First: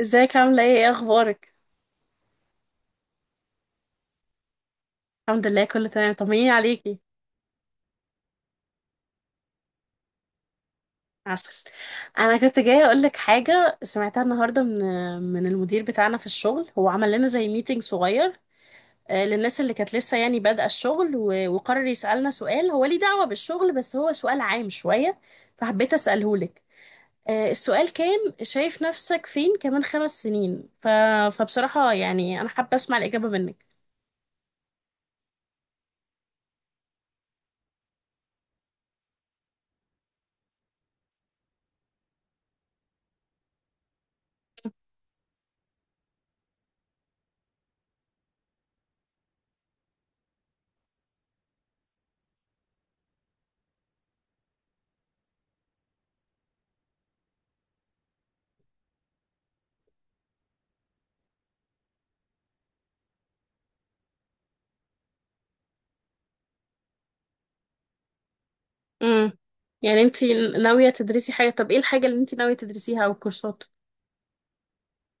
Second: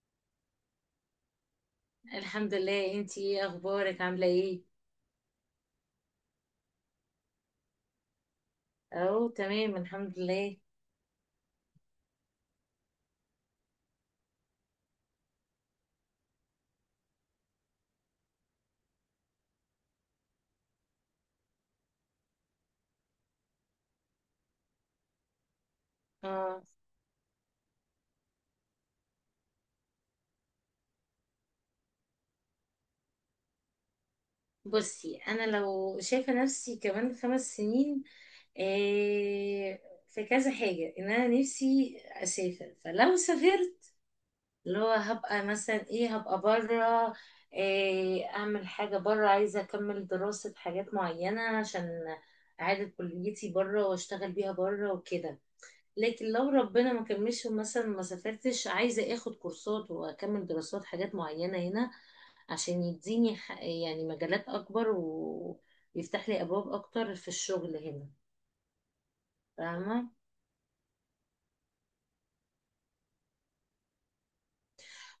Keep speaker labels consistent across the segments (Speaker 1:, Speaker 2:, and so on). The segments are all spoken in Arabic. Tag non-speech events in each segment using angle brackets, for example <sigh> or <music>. Speaker 1: ازيك، عاملة ايه؟ ايه اخبارك؟
Speaker 2: الحمد لله، انتي ايه اخبارك؟ عامله ايه؟
Speaker 1: الحمد لله، كله تمام. طمنيني عليكي.
Speaker 2: اهو تمام الحمد لله.
Speaker 1: عسل. انا كنت جاية اقول لك حاجة سمعتها النهاردة من المدير بتاعنا في الشغل. هو عمل لنا زي ميتنج صغير للناس اللي كانت لسه يعني بادئة الشغل، و- وقرر يسألنا سؤال، هو ليه دعوة بالشغل بس هو سؤال عام شوية، فحبيت اسأله لك.
Speaker 2: اه
Speaker 1: السؤال كان: شايف نفسك فين كمان 5 سنين؟ فبصراحة يعني انا حابة اسمع الإجابة منك.
Speaker 2: بصي، انا لو شايفه نفسي كمان 5 سنين، إيه في كذا حاجه. ان انا نفسي اسافر، فلو سافرت اللي هو هبقى مثلا هبقى بره، اعمل حاجه بره. عايزه اكمل دراسه حاجات معينه، عشان اعاده كليتي بره واشتغل بيها بره وكده. لكن لو ربنا ما كملش مثلا، ما سافرتش، عايزة اخد كورسات واكمل دراسات حاجات معينة هنا، عشان يديني يعني مجالات اكبر ويفتح لي ابواب اكتر في الشغل هنا.
Speaker 1: امم. يعني
Speaker 2: فاهمة؟
Speaker 1: انتي ناوية تدرسي حاجة؟ طب ايه الحاجة اللي انتي ناوية تدرسيها او الكورسات؟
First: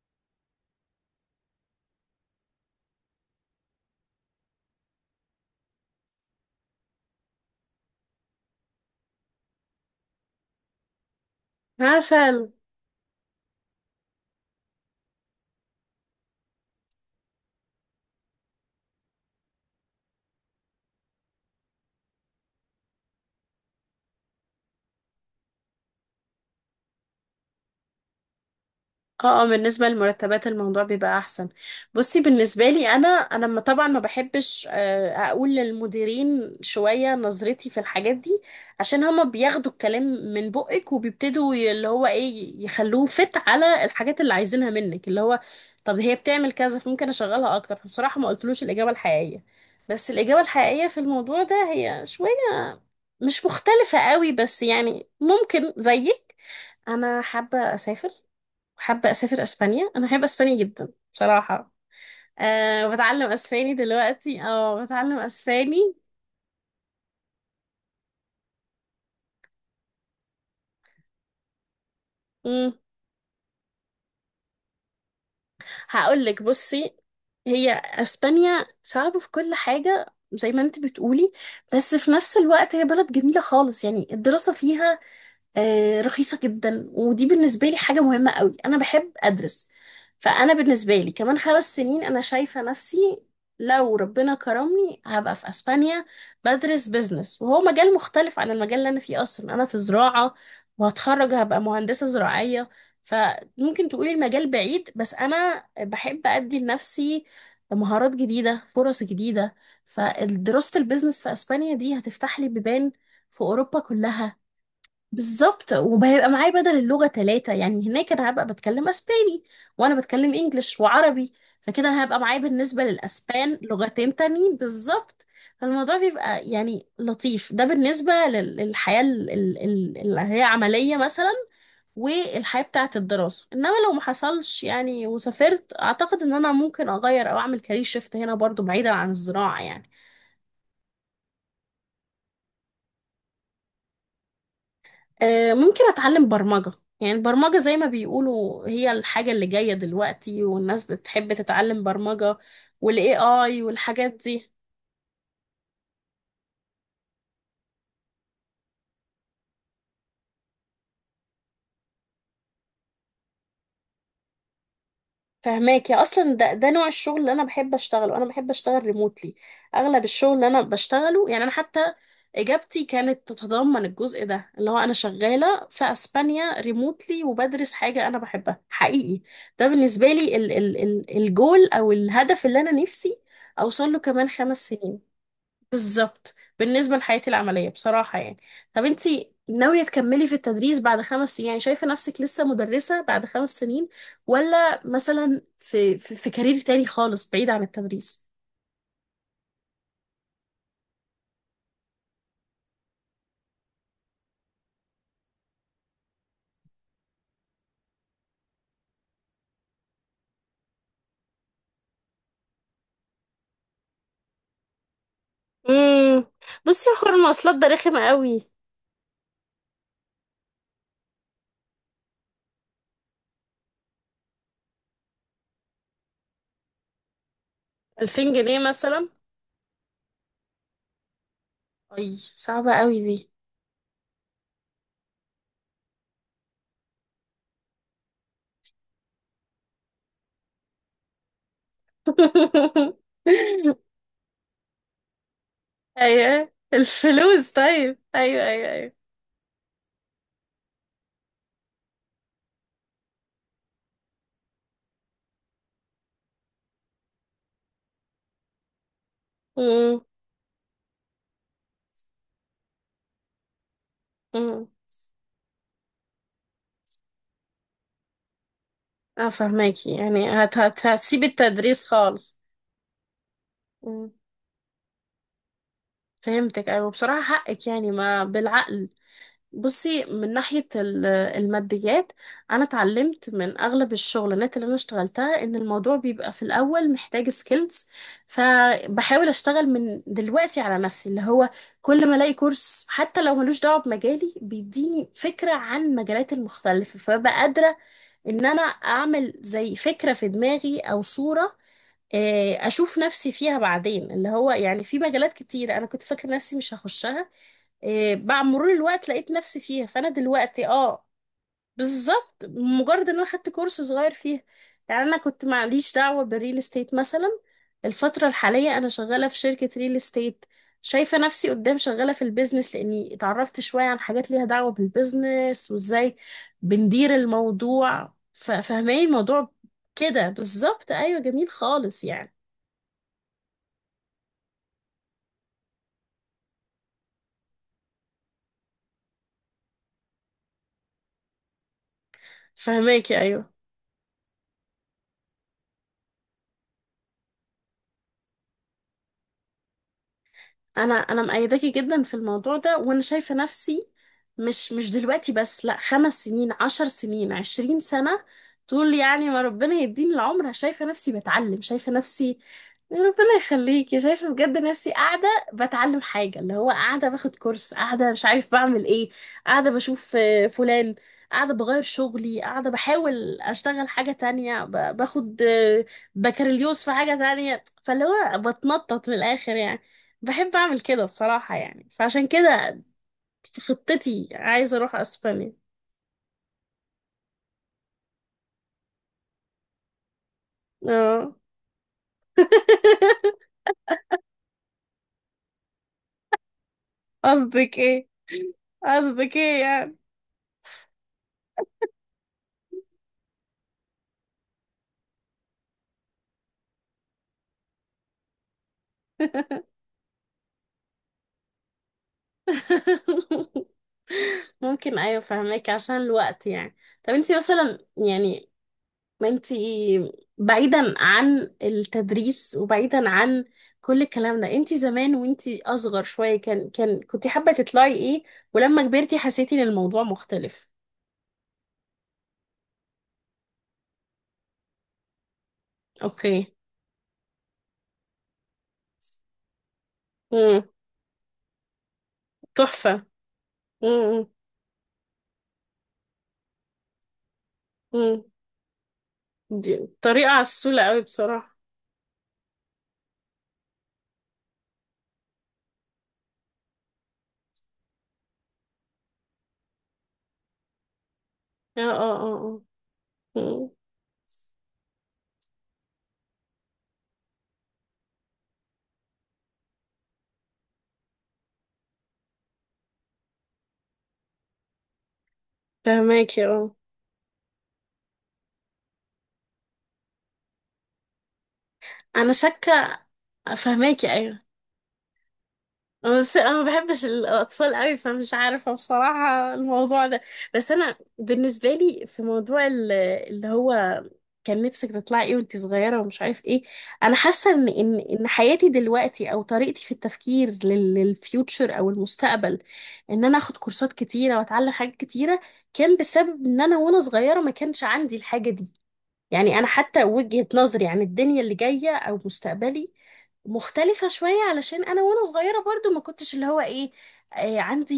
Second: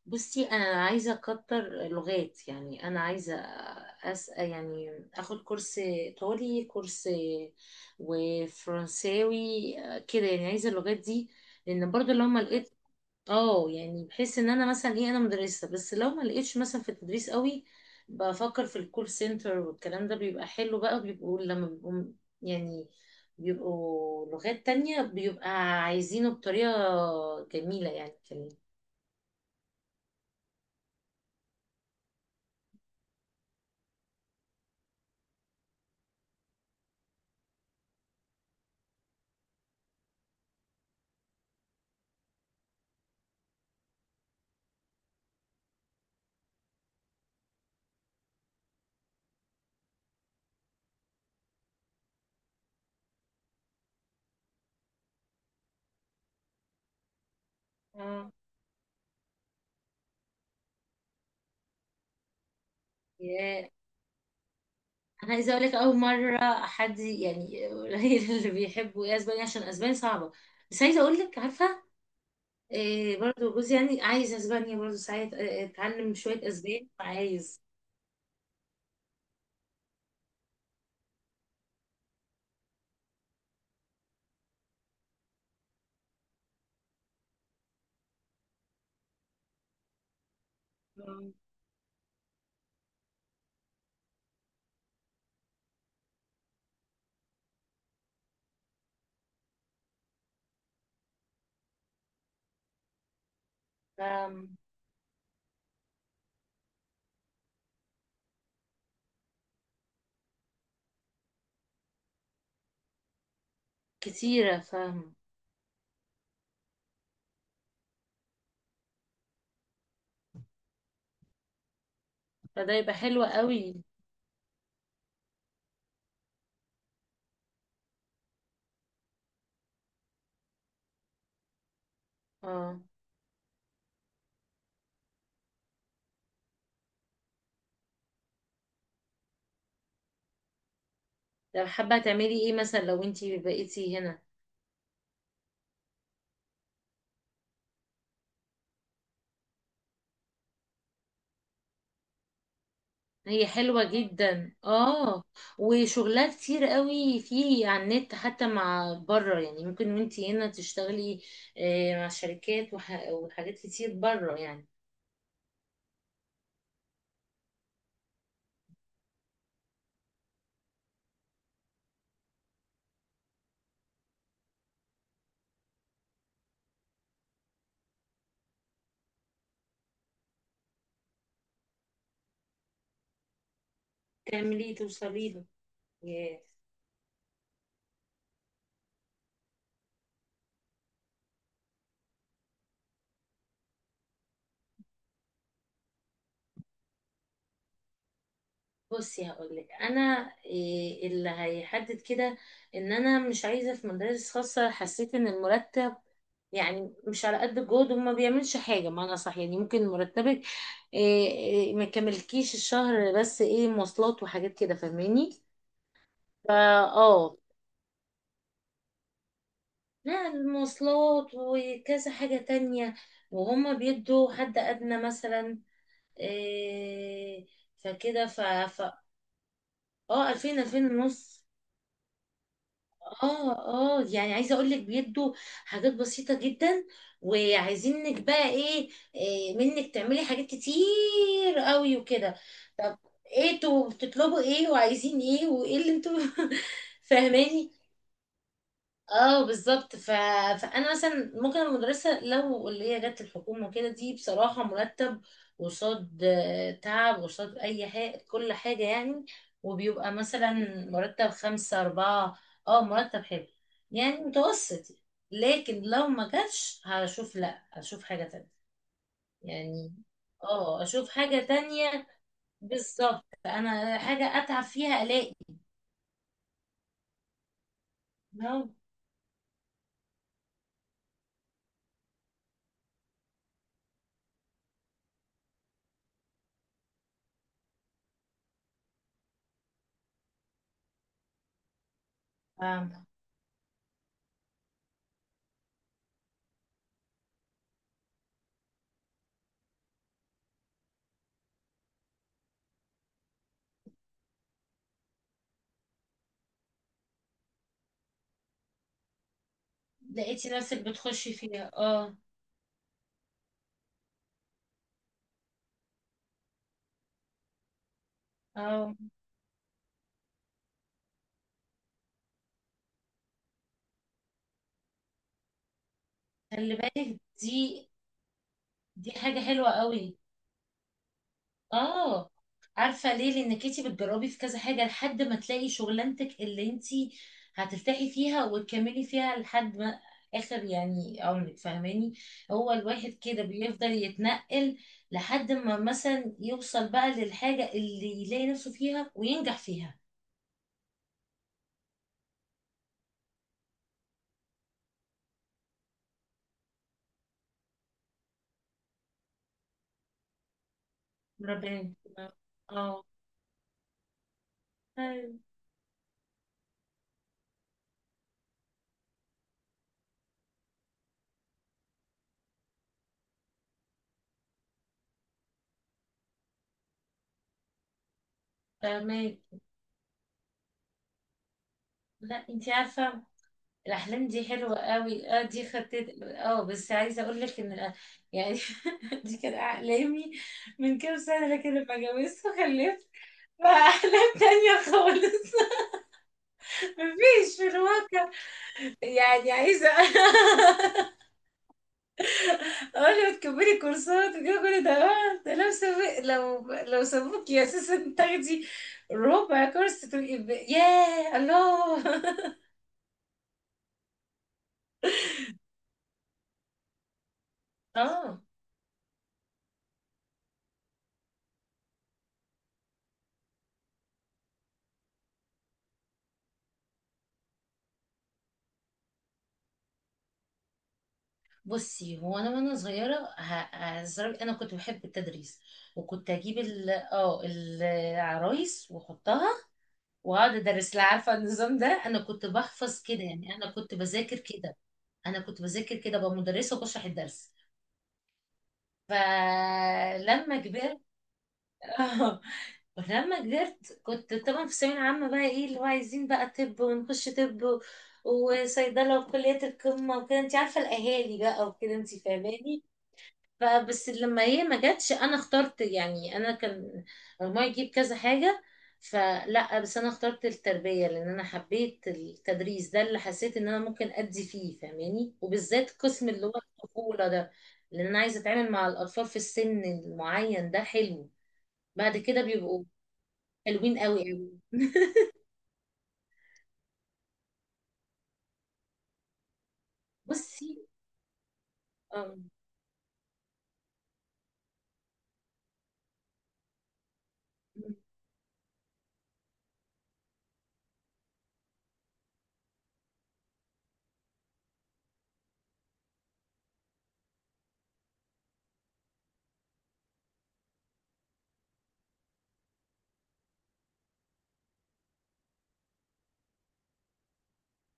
Speaker 2: بصي، انا عايزة اكتر لغات. يعني انا عايزة يعني اخد كورس ايطالي، كورس وفرنساوي. كده يعني عايزة اللغات دي، لان برضو لو ما
Speaker 1: عسل.
Speaker 2: لقيت. اه يعني بحس ان انا مثلا انا مدرسة. بس لو ما لقيتش مثلا في التدريس قوي، بفكر في الكول سنتر والكلام ده، بيبقى حلو بقى. بيبقوا لما بيبقوا يعني بيبقوا لغات تانية، بيبقى عايزينه بطريقة جميلة، يعني كلام.
Speaker 1: اه، اه، بالنسبة للمرتبات الموضوع بيبقى احسن. بصي، بالنسبة لي انا ما طبعا ما بحبش اقول للمديرين شوية نظرتي في الحاجات دي، عشان هما بياخدوا الكلام من بقك وبيبتدوا اللي هو ايه يخلوه فت على الحاجات اللي عايزينها منك، اللي هو: طب هي بتعمل كذا فممكن اشغلها اكتر. فبصراحة ما قلتلوش الاجابة الحقيقية، بس الإجابة الحقيقية في الموضوع ده هي شوية مش مختلفة قوي، بس يعني ممكن زيك. أنا حابة أسافر.
Speaker 2: اه،
Speaker 1: حابة أسافر أسبانيا، أنا بحب أسبانيا جدا بصراحة. أه، بتعلم
Speaker 2: ياه.
Speaker 1: أسباني دلوقتي، أه، بتعلم
Speaker 2: انا عايزه اقول لك،
Speaker 1: أسباني.
Speaker 2: اول مره حد يعني قليل <laughs> اللي بيحبوا اسبانيا، عشان اسبانيا صعبه. بس عايزه اقول لك، عارفه
Speaker 1: مم.
Speaker 2: برضو جوزي يعني عايز اسبانيا؟ برضو ساعات اتعلم
Speaker 1: هقولك:
Speaker 2: شويه اسباني،
Speaker 1: بصي،
Speaker 2: عايز.
Speaker 1: هي أسبانيا صعبة في كل حاجة زي ما انت بتقولي، بس في نفس الوقت هي بلد جميلة خالص. يعني الدراسة فيها رخيصة جدا، ودي بالنسبة لي حاجة مهمة قوي. أنا بحب أدرس، فأنا بالنسبة لي
Speaker 2: آه.
Speaker 1: كمان 5 سنين أنا شايفة نفسي لو ربنا كرمني هبقى في أسبانيا، بدرس بيزنس، وهو مجال مختلف عن المجال اللي أنا فيه أصلا. أنا في زراعة وهتخرج هبقى مهندسة زراعية. فممكن تقولي المجال
Speaker 2: فاهم.
Speaker 1: بعيد، بس أنا بحب أدي لنفسي مهارات جديدة، فرص جديدة. فدراسة البيزنس في أسبانيا دي هتفتح لي بيبان في أوروبا كلها.
Speaker 2: كتيرة، فاهم.
Speaker 1: بالظبط. وهيبقى معايا بدل اللغة ثلاثة، يعني هناك أنا هبقى بتكلم أسباني، وأنا بتكلم إنجليش وعربي. فكده أنا هبقى معايا
Speaker 2: فده
Speaker 1: بالنسبة
Speaker 2: يبقى حلو
Speaker 1: للأسبان
Speaker 2: قوي.
Speaker 1: لغتين تانيين بالظبط. فالموضوع بيبقى يعني لطيف، ده بالنسبة للحياة اللي هي عملية مثلا، والحياة
Speaker 2: اه،
Speaker 1: بتاعة الدراسة. إنما لو ما حصلش يعني وسافرت، أعتقد إن أنا ممكن أغير أو أعمل كارير شيفت هنا برضو، بعيدا عن الزراعة يعني.
Speaker 2: طب حابة تعملي ايه مثلا لو انتي بقيتي هنا؟
Speaker 1: ممكن اتعلم برمجة. يعني البرمجة زي ما بيقولوا هي الحاجة اللي جاية دلوقتي، والناس بتحب تتعلم برمجة والاي
Speaker 2: هي
Speaker 1: اي
Speaker 2: حلوة
Speaker 1: والحاجات دي.
Speaker 2: جدا، اه. وشغلها كتير قوي فيه على النت، حتى مع بره يعني ممكن وانتي هنا تشتغلي مع شركات وحاجات كتير بره يعني.
Speaker 1: فهماك يا، اصلا ده نوع الشغل اللي انا بحب اشتغله. انا بحب اشتغل ريموتلي، اغلب الشغل اللي انا بشتغله يعني، انا حتى اجابتي كانت تتضمن الجزء ده، اللي هو انا شغالة في اسبانيا ريموتلي وبدرس حاجة انا بحبها حقيقي. ده بالنسبة لي ال ال ال الجول او الهدف اللي انا نفسي اوصل له كمان خمس
Speaker 2: تعملي
Speaker 1: سنين
Speaker 2: توصلي له.
Speaker 1: بالظبط،
Speaker 2: ياه.
Speaker 1: بالنسبة لحياتي العملية بصراحة يعني. طب انتي ناوية تكملي في التدريس بعد 5 سنين؟ يعني شايفة نفسك لسه مدرسة بعد 5 سنين ولا مثلا في, كارير تاني خالص بعيد عن التدريس؟
Speaker 2: بصي، هقولك انا اللي هيحدد كده. ان انا مش عايزه في مدارس خاصه. حسيت ان المرتب يعني مش على قد الجهد، وما بيعملش حاجة معنى صح. يعني ممكن مرتبك إيه إيه ما يكملكيش الشهر، بس ايه، مواصلات وحاجات كده. فاهماني؟
Speaker 1: امم.
Speaker 2: فا
Speaker 1: بصي يا حوار،
Speaker 2: اه،
Speaker 1: المواصلات ده رخم قوي.
Speaker 2: لا المواصلات وكذا حاجة تانية. وهما بيدوا حد أدنى مثلا. إيه فكده.
Speaker 1: 2000
Speaker 2: ف
Speaker 1: جنيه
Speaker 2: ف
Speaker 1: مثلا؟
Speaker 2: اه، 2000، 2000 ونص
Speaker 1: اي، صعبة قوي دي.
Speaker 2: اه، اه يعني عايزه اقول لك، بيدوا حاجات بسيطه جدا، وعايزينك بقى ايه، منك تعملي حاجات كتير قوي وكده. طب
Speaker 1: <laughs>
Speaker 2: ايه انتوا بتطلبوا ايه وعايزين ايه وايه اللي انتوا؟
Speaker 1: ايوه،
Speaker 2: <laughs>
Speaker 1: الفلوس،
Speaker 2: فاهماني؟
Speaker 1: طيب، ايوه، ايوه، ايوه.
Speaker 2: اه بالظبط. فانا مثلا ممكن المدرسه لو اللي هي جت الحكومه كده، دي بصراحه مرتب قصاد تعب، قصاد اي حاجه كل حاجه يعني.
Speaker 1: امم.
Speaker 2: وبيبقى مثلا مرتب 5، 4 اه، مرتب حلو، يعني
Speaker 1: امم.
Speaker 2: متوسط. لكن لو ما جاتش، هشوف، لا هشوف حاجه تانية.
Speaker 1: اه،
Speaker 2: يعني
Speaker 1: فهماكي، يعني هت
Speaker 2: اه،
Speaker 1: هت
Speaker 2: اشوف
Speaker 1: هتسيبي
Speaker 2: حاجه
Speaker 1: التدريس
Speaker 2: تانية.
Speaker 1: خالص؟
Speaker 2: بالظبط، انا حاجه اتعب فيها الاقي.
Speaker 1: فهمتك، ايوه، بصراحة حقك يعني، ما
Speaker 2: لو اه،
Speaker 1: بالعقل. بصي، من ناحية الماديات، أنا اتعلمت من أغلب الشغلانات اللي أنا اشتغلتها إن الموضوع بيبقى في الأول محتاج سكيلز. فبحاول أشتغل من دلوقتي على نفسي، اللي هو كل ما ألاقي كورس
Speaker 2: فاهمة.
Speaker 1: حتى لو ملوش دعوة بمجالي بيديني فكرة عن المجالات المختلفة، فببقى قادرة إن أنا أعمل زي فكرة في دماغي أو صورة اشوف نفسي فيها بعدين، اللي هو يعني في مجالات كتير انا كنت فاكره نفسي مش هخشها، إيه، مع مرور الوقت لقيت نفسي فيها. فانا
Speaker 2: لقيتي
Speaker 1: دلوقتي،
Speaker 2: نفسك
Speaker 1: اه،
Speaker 2: بتخشي فيها، اه.
Speaker 1: بالظبط، مجرد ان انا خدت كورس صغير فيها. يعني انا كنت معليش دعوه بالريل استيت مثلا، الفتره الحاليه انا
Speaker 2: اه،
Speaker 1: شغاله في شركه ريل استيت، شايفه نفسي قدام شغاله في البيزنس، لاني اتعرفت شويه عن حاجات ليها دعوه بالبيزنس وازاي
Speaker 2: خلي
Speaker 1: بندير
Speaker 2: بالك دي،
Speaker 1: الموضوع، فاهماني
Speaker 2: دي حاجة
Speaker 1: الموضوع
Speaker 2: حلوة قوي.
Speaker 1: كده بالظبط. ايوه، جميل خالص
Speaker 2: اه،
Speaker 1: يعني.
Speaker 2: عارفة ليه؟ لانك انتي بتجربي في كذا حاجة لحد ما تلاقي شغلانتك اللي انتي هترتاحي فيها وتكملي فيها لحد ما اخر يعني عمرك، فاهماني؟ هو الواحد
Speaker 1: فهماكي،
Speaker 2: كده
Speaker 1: ايوه.
Speaker 2: بيفضل يتنقل لحد ما مثلا يوصل بقى للحاجة اللي يلاقي نفسه فيها وينجح فيها.
Speaker 1: انا مأيداكي جدا في الموضوع ده، وانا شايفه نفسي مش دلوقتي بس، لا، 5 سنين، 10 سنين، 20 سنه، طول يعني ما ربنا يديني العمر. شايفه نفسي بتعلم،
Speaker 2: ربنا
Speaker 1: شايفه
Speaker 2: يكرمك.
Speaker 1: نفسي
Speaker 2: اه.
Speaker 1: ربنا يخليكي، شايفه بجد نفسي قاعده
Speaker 2: أيوة.
Speaker 1: بتعلم حاجه، اللي هو قاعده باخد كورس، قاعده مش عارف بعمل ايه، قاعده بشوف فلان، قاعده بغير شغلي، قاعده بحاول اشتغل حاجه تانية، باخد بكالوريوس في حاجه تانية. فاللي هو بتنطط من
Speaker 2: فاهمك.
Speaker 1: الاخر يعني. بحب اعمل كده بصراحة يعني، فعشان
Speaker 2: لا، انتي
Speaker 1: كده
Speaker 2: عارفة
Speaker 1: في
Speaker 2: الأحلام
Speaker 1: خطتي
Speaker 2: دي حلوة
Speaker 1: عايزة اروح
Speaker 2: قوي، اه،
Speaker 1: اسبانيا.
Speaker 2: دي خطيت. اه، بس عايزة أقول لك إن يعني <laughs> دي كانت أحلامي من كام
Speaker 1: اه.
Speaker 2: سنة، لكن لما جوزت وخلفت
Speaker 1: <laughs>
Speaker 2: بقى أحلام تانية خالص. <laughs> مفيش في
Speaker 1: قصدك ايه؟
Speaker 2: الواقع.
Speaker 1: قصدك
Speaker 2: يعني
Speaker 1: ايه
Speaker 2: عايزة
Speaker 1: يعني؟
Speaker 2: <laughs> أقول له تكملي كورسات وكده كل ده، ده لو سابق، لو سابوكي أساسا تاخدي ربع كورس، تبقي ياه الله.
Speaker 1: <laughs> ممكن، ايوه، فهمك، عشان الوقت يعني. طب انتي مثلا
Speaker 2: <laughs> اه،
Speaker 1: يعني، ما انتي، بعيدا عن التدريس وبعيدا عن كل الكلام ده، انتي زمان وانتي اصغر شوية، كان كان كنتي حابة تطلعي ايه؟ ولما كبرتي حسيتي ان الموضوع مختلف؟
Speaker 2: بصي، هو انا وانا صغيره هزرع، انا كنت بحب التدريس. وكنت
Speaker 1: اوكي.
Speaker 2: اجيب ال اه العرايس واحطها واقعد
Speaker 1: امم.
Speaker 2: ادرس لها. عارفه النظام ده؟ انا كنت بحفظ
Speaker 1: تحفة.
Speaker 2: كده. يعني انا كنت
Speaker 1: امم.
Speaker 2: بذاكر كده، انا كنت بذاكر كده بقى مدرسه وبشرح الدرس.
Speaker 1: امم. دي طريقة
Speaker 2: فلما
Speaker 1: عسولة
Speaker 2: كبرت.
Speaker 1: قوي بصراحة.
Speaker 2: <laughs> اه، ولما كبرت، كنت طبعا في الثانويه العامه. بقى ايه اللي هو عايزين بقى طب؟ ونخش طب وصيدله وكليه القمه وكده، انت عارفه الاهالي بقى
Speaker 1: اه،
Speaker 2: وكده، انت
Speaker 1: اه، اه، اه.
Speaker 2: فاهماني.
Speaker 1: أمم.
Speaker 2: فبس لما هي ما جاتش، انا اخترت يعني. انا كان مجموعي يجيب كذا حاجه، فلا بس انا اخترت التربيه. لان انا حبيت التدريس، ده اللي حسيت ان انا ممكن ادي فيه، فاهماني؟ وبالذات قسم اللي
Speaker 1: فهماكي،
Speaker 2: هو
Speaker 1: اه.
Speaker 2: الطفوله ده، لان انا عايزه اتعامل مع الاطفال في السن المعين ده. حلو بعد
Speaker 1: انا
Speaker 2: كده، بيبقوا
Speaker 1: شاكة.
Speaker 2: حلوين
Speaker 1: فهماكي،
Speaker 2: قوي
Speaker 1: ايوه.
Speaker 2: قوي. <laughs>
Speaker 1: بس انا ما بحبش الاطفال قوي، فمش عارفة بصراحة الموضوع ده.
Speaker 2: بصي،
Speaker 1: بس انا بالنسبة لي في
Speaker 2: آم،
Speaker 1: موضوع اللي هو كان نفسك تطلعي ايه وانت صغيرة ومش عارف ايه، انا حاسة ان حياتي دلوقتي او طريقتي في التفكير للفيوتشر او المستقبل، ان انا اخد كورسات كتيرة واتعلم حاجات كتيرة، كان بسبب ان انا وانا صغيرة ما كانش عندي الحاجة دي. يعني أنا حتى وجهة نظري عن الدنيا اللي جاية أو مستقبلي مختلفة شوية، علشان أنا وأنا صغيرة برضو ما كنتش اللي هو إيه عندي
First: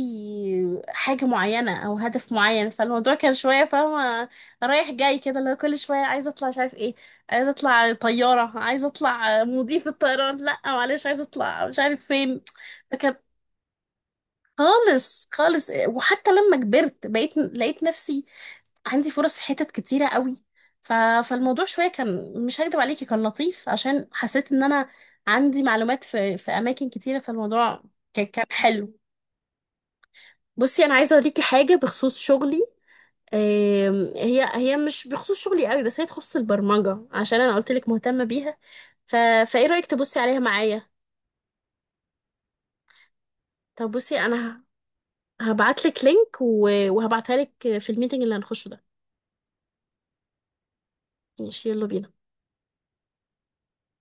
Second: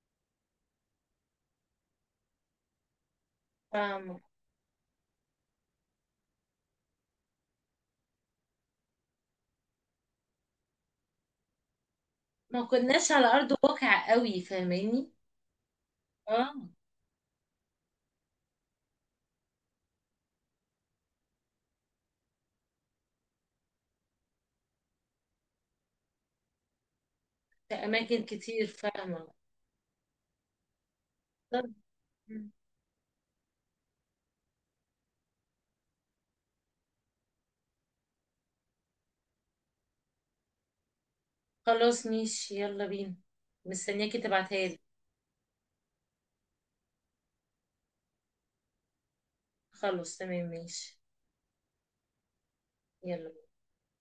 Speaker 1: حاجة معينة أو هدف معين. فالموضوع كان شوية،
Speaker 2: فاهمة.
Speaker 1: فاهمة، رايح جاي كده، اللي هو كل شوية عايزة أطلع مش عارف إيه، عايزة أطلع طيارة، عايزة أطلع مضيف الطيران، لأ معلش عايزة أطلع مش عارف فين.
Speaker 2: ما كناش
Speaker 1: فكانت
Speaker 2: على ارض الواقع قوي، فاهماني.
Speaker 1: خالص خالص. وحتى
Speaker 2: اه،
Speaker 1: لما كبرت بقيت لقيت نفسي عندي فرص في حتت كتيرة قوي. ف... فالموضوع شوية كان، مش هكدب عليكي، كان لطيف عشان حسيت ان انا عندي معلومات في اماكن كتيرة.
Speaker 2: في
Speaker 1: فالموضوع
Speaker 2: اماكن
Speaker 1: كان، كان
Speaker 2: كتير،
Speaker 1: حلو.
Speaker 2: فاهمه.
Speaker 1: بصي، انا عايزة اوريكي
Speaker 2: طب
Speaker 1: حاجة بخصوص شغلي. هي مش بخصوص شغلي قوي، بس هي تخص البرمجة عشان انا قلت لك مهتمة بيها. ف... فايه رأيك تبصي عليها معايا؟
Speaker 2: خلاص ماشي، يلا بينا.
Speaker 1: طب
Speaker 2: مستنياكي
Speaker 1: بصي
Speaker 2: تبعتها
Speaker 1: انا
Speaker 2: لي.
Speaker 1: هبعت لك لينك و... وهبعتها لك في الميتنج اللي هنخشه ده.
Speaker 2: خلاص تمام، ماشي.
Speaker 1: ماشي، يلا بينا.
Speaker 2: يلا.